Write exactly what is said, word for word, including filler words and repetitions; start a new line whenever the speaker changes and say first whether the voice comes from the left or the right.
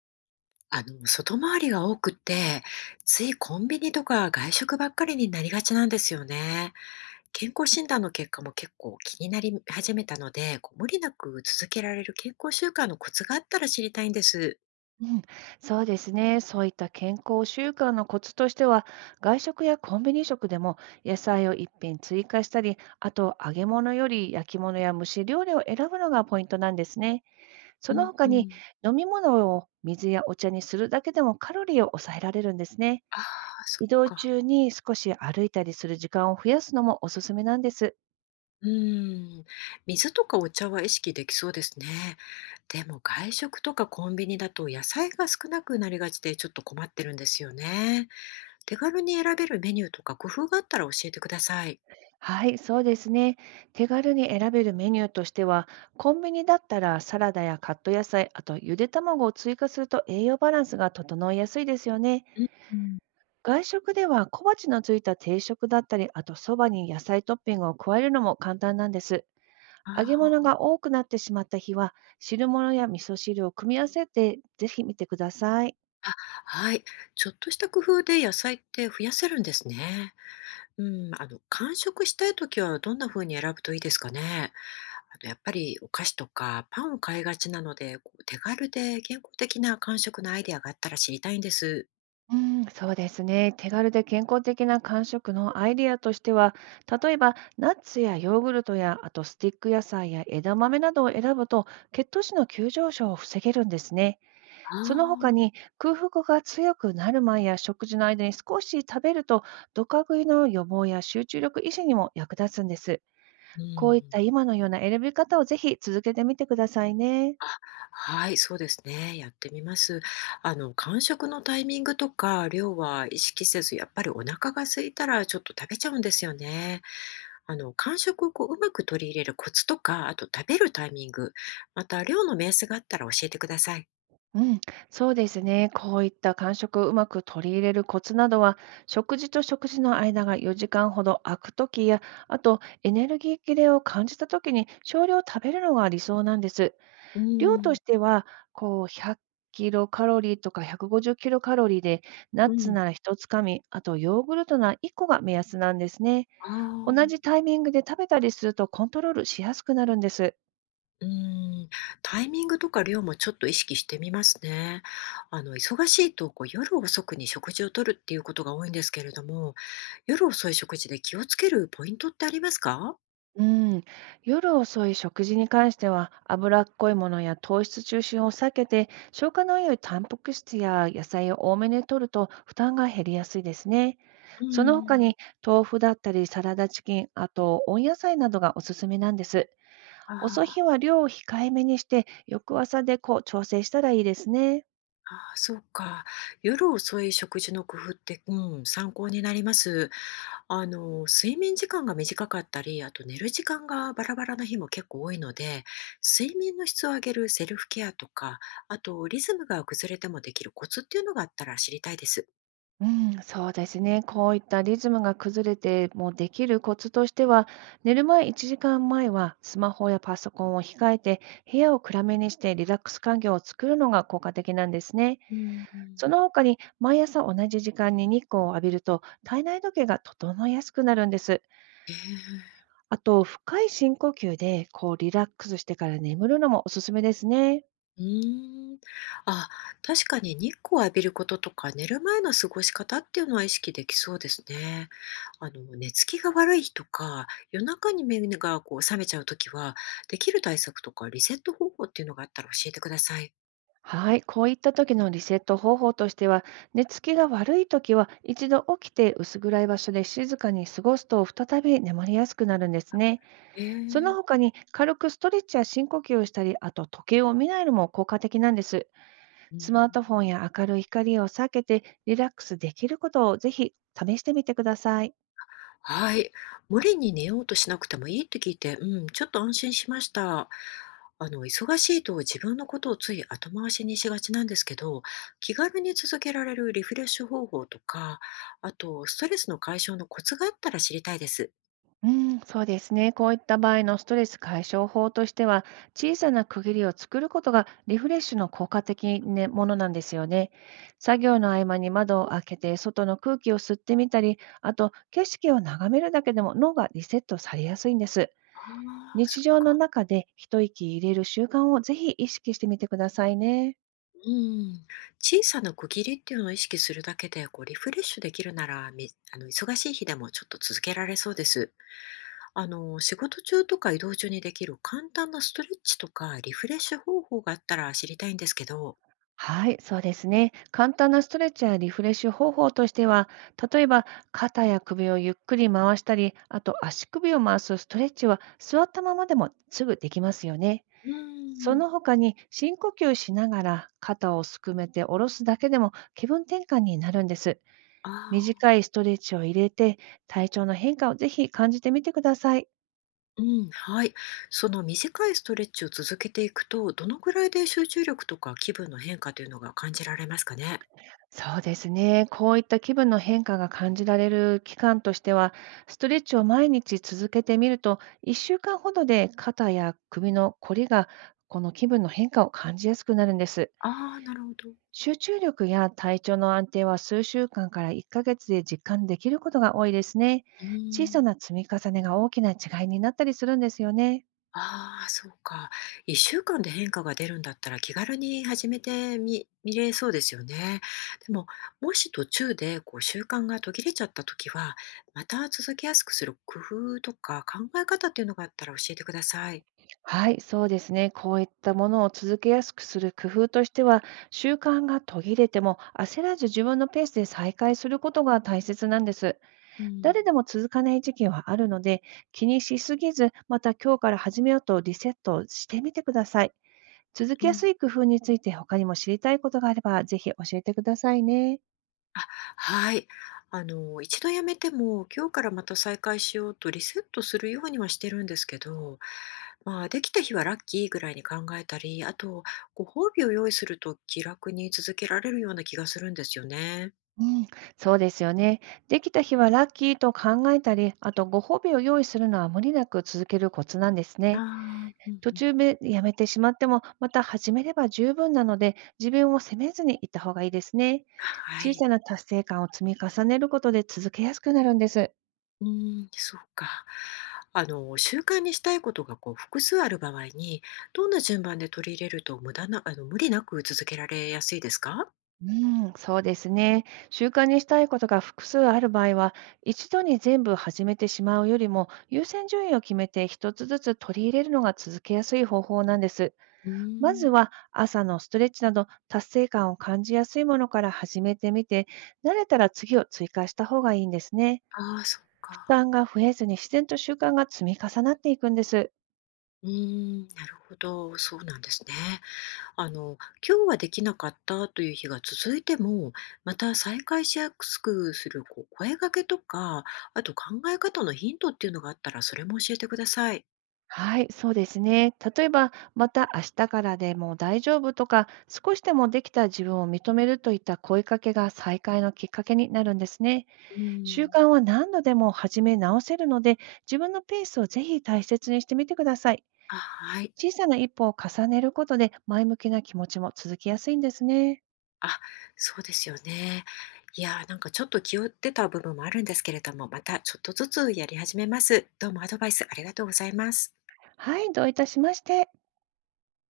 left: あの、外回りが多くて、ついコンビニとか外食ばっかりになりがちなんですよね。健康診断の結果も結構気になり始めたので、こう無理なく続けられる健康習慣のコツがあったら知りたいんです。
right: うん、そうですね。そういった健康習慣のコツとしては、外食やコンビニ食でも野菜を一品追加したり、あと揚げ物より焼き物や蒸し料理を選ぶのがポイントなんですね。
left: う
right: その
left: ん
right: 他
left: う
right: に
left: ん。
right: 飲み物を水やお茶にするだけでもカロリーを抑えられるんですね。
left: ああ、そ
right: 移
left: っ
right: 動
left: か。
right: 中に少し歩いたりする時間を増やすのもおすすめなんです。
left: うん。水とかお茶は意識できそうですね。でも外食とかコンビニだと野菜が少なくなりがちでちょっと困ってるんですよね。手軽に選べるメニューとか工夫があったら教えてください。
right: はい、そうですね。手軽に選べるメニューとしては、コンビニだったらサラダやカット野菜、あとゆで卵を追加すると栄養バランスが整いやすいですよね。
left: うん。
right: 外食では小鉢のついた定食だったり、あとそばに野菜トッピングを加えるのも簡単なんです。
left: あ
right: 揚げ物
left: あ、
right: が多くなってしまった日は、汁物や味噌汁を組み合わせてぜひ見てください。
left: あ、はい。ちょっとした工夫で野菜って増やせるんですね。うん、あの、間食したいときはどんな風に選ぶといいですかね。あと、やっぱりお菓子とかパンを買いがちなので、こう手軽で健康的な間食のアイデアがあったら知りたいんです。
right: うん、そうですね。手軽で健康的な間食のアイデアとしては、例えばナッツやヨーグルトや、あとスティック野菜や枝豆などを選ぶと、血糖値の急上昇を防げるんですね。
left: あ
right: その他
left: あ、
right: に空腹が強くなる前や食事の間に少し食べると、ドカ食いの予防や集中力維持にも役立つんです。
left: う
right: こう
left: ん。
right: いった今のような選び方をぜひ続けてみてくださいね。
left: あ、はい、そうですね。やってみます。あの、間食のタイミングとか量は意識せず、やっぱりお腹が空いたらちょっと食べちゃうんですよね。あの、間食をこう、うまく取り入れるコツとか、あと食べるタイミング、また量の目安があったら教えてください。
right: うん、そうですね。こういった間食をうまく取り入れるコツなどは、食事と食事の間がよじかんほど空くときや、あとエネルギー切れを感じたときに少量食べるのが理想なんです。
left: う
right: 量と
left: ん、
right: しては、こうひゃくキロカロリーとかひゃくごじゅっキロカロリーで、ナッ
left: う
right: ツ
left: ん。
right: ならひとつかみ、あとヨーグルトならいっこが目安なんですね。
left: あ
right: 同じ
left: あ。
right: タイミングで食べたりするとコントロールしやすくなるんです。
left: うーん、タイミングとか量もちょっと意識してみますね。あの、忙しいとこう夜遅くに食事をとるっていうことが多いんですけれども、夜遅い食事で気をつけるポイントってありますか？
right: うん、夜遅い食事に関しては脂っこいものや糖質中心を避けて、消化の良いタンパク質や野菜を多めに摂ると負担が減りやすいですね。
left: うー
right: その他
left: ん、
right: に豆腐だったりサラダチキン、あと温野菜などがおすすめなんです。遅い日
left: あ、
right: は量を控えめにして、翌朝でこう調整したらいいですね。
left: ああーそうか。夜遅い食事の工夫って、うん、参考になります。あの、睡眠時間が短かったり、あと寝る時間がバラバラな日も結構多いので、睡眠の質を上げるセルフケアとか、あとリズムが崩れてもできるコツっていうのがあったら知りたいです。
right: うん、そうですね。こういったリズムが崩れてもできるコツとしては、寝る前いちじかんまえはスマホやパソコンを控えて、部屋を暗めにしてリラックス環境を作るのが効果的なんですね。
left: うん、う
right: その
left: ん。
right: 他に、毎朝同じ時間に日光を浴びると、体内時計が整いやすくなるんです。
left: ええ。
right: あと、深い深呼吸で、こうリラックスしてから眠るのもおすすめですね。
left: うーん。あ、確かに日光を浴びることとか寝る前の過ごし方っていうのは意識できそうですね。あの、寝つきが悪い日とか、夜中に目がこう覚めちゃうときは、できる対策とかリセット方法っていうのがあったら教えてください。
right: はい、こういった時のリセット方法としては、寝つきが悪い時は一度起きて薄暗い場所で静かに過ごすと再び眠りやすくなるんですね。
left: え
right: その
left: え、
right: 他に軽くストレッチや深呼吸をしたり、あと時計を見ないのも効果的なんです。
left: うん。
right: スマートフォンや明るい光を避けて、リラックスできることをぜひ試してみてください。
left: はい。無理に寝ようとしなくてもいいって聞いて、うん、ちょっと安心しました。あの、忙しいと自分のことをつい後回しにしがちなんですけど、気軽に続けられるリフレッシュ方法とか、あと、ストレスの解消のコツがあったら知りたいです。
right: うん、そうですね。こういった場合のストレス解消法としては、小さな区切りを作ることがリフレッシュの効果的なものなんですよね。作業の合間に窓を開けて外の空気を吸ってみたり、あと景色を眺めるだけでも脳がリセットされやすいんです。
left: ああ、そ
right: 日
left: っ
right: 常の
left: か。
right: 中で一息入れる習慣をぜひ意識してみてくださいね。
left: うん。小さな区切りっていうのを意識するだけで、こう、リフレッシュできるなら、みあの、忙しい日でもちょっと続けられそうです。あの、仕事中とか移動中にできる簡単なストレッチとかリフレッシュ方法があったら知りたいんですけど。
right: はい、そうですね。簡単なストレッチやリフレッシュ方法としては、例えば肩や首をゆっくり回したり、あと足首を回すストレッチは座ったままでもすぐできますよね。
left: うー
right: そ
left: ん。
right: の他に深呼吸しながら肩をすくめて下ろすだけでも気分転換になるんです。
left: あ
right: 短いストレッチを入れて、体調の変化をぜひ感じてみてください。
left: あ、うん、はい。その短いストレッチを続けていくと、どのくらいで集中力とか気分の変化というのが感じられますかね？
right: そうですね。こういった気分の変化が感じられる期間としては、ストレッチを毎日続けてみると、いっしゅうかんほどで肩や首のこりが、この気分の変化を感じやすくなるんです。
left: ああ、なるほど。
right: 集中力や体調の安定は数週間からいっかげつで実感できることが多いですね。
left: う
right: 小
left: ー
right: さ
left: ん。
right: な積み重ねが大きな違いになったりするんですよね。
left: ああ、そうか。いっしゅうかんで変化が出るんだったら気軽に始めてみ見れそうですよね。でも、もし途中でこう習慣が途切れちゃった時は、また続けやすくする工夫とか考え方っていうのがあったら教えてください。
right: はい、そうですね。こういったものを続けやすくする工夫としては、習慣が途切れても焦らず、自分のペースで再開することが大切なんです。
left: うん
right: 誰でも続かない時期はあるので、気にしすぎず、また今日から始めようとリセットしてみてください。続
left: う
right: けや
left: ん。
right: すい工夫について他にも知りたいことがあれば、ぜひ教えてくださいね。
left: あ、はい。あの、一度やめても、今日からまた再開しようとリセットするようにはしてるんですけど、まあ、できた日はラッキーぐらいに考えたり、あと、ご褒美を用意すると気楽に続けられるような気がするんですよね。
right: うん、そうですよね。できた日はラッキーと考えたり、あとご褒美を用意するのは無理なく続けるコツなんです
left: あ
right: ね。
left: あ、うん
right: 途
left: うん。
right: 中でやめてしまっても、また始めれば十分なので、自分を責めずにいった方がいいですね。
left: は
right: 小
left: い。
right: さな達成感を積み重ねることで続けやすくなるんです。
left: うーん、そうか。あの、習慣にしたいことがこう複数ある場合に、どんな順番で取り入れると無駄な、あの、無理なく続けられやすいですか？
right: うん、そうですね。習慣にしたいことが複数ある場合は、一度に全部始めてしまうよりも、優先順位を決めて一つずつ取り入れるのが続けやすい方法なんです。
left: うー
right: まず
left: ん。
right: は朝のストレッチなど、達成感を感じやすいものから始めてみて、慣れたら次を追加した方がいいんですね。
left: ああ、そっ
right: 負
left: か。
right: 担が増えずに自然と習慣が積み重なっていくんです。
left: うーん、なるほど、そうなんですね。あの、今日はできなかったという日が続いても、また再開しやすくするこう声掛けとか、あと考え方のヒントっていうのがあったら、それも教えてください。
right: はい、そうですね。例えば、また明日からでも大丈夫とか、少しでもできた自分を認めるといった声かけが再開のきっかけになるんですね。
left: うー
right: 習
left: ん。
right: 慣は何度でも始め直せるので、自分のペースをぜひ大切にしてみてください。
left: あ、はい。
right: 小さな一歩を重ねることで、前向きな気持ちも続きやすいんですね。
left: あ、そうですよね。いやー、なんかちょっと気負ってた部分もあるんですけれども、またちょっとずつやり始めます。どうもアドバイスありがとうございます。
right: はい、どういたしまして。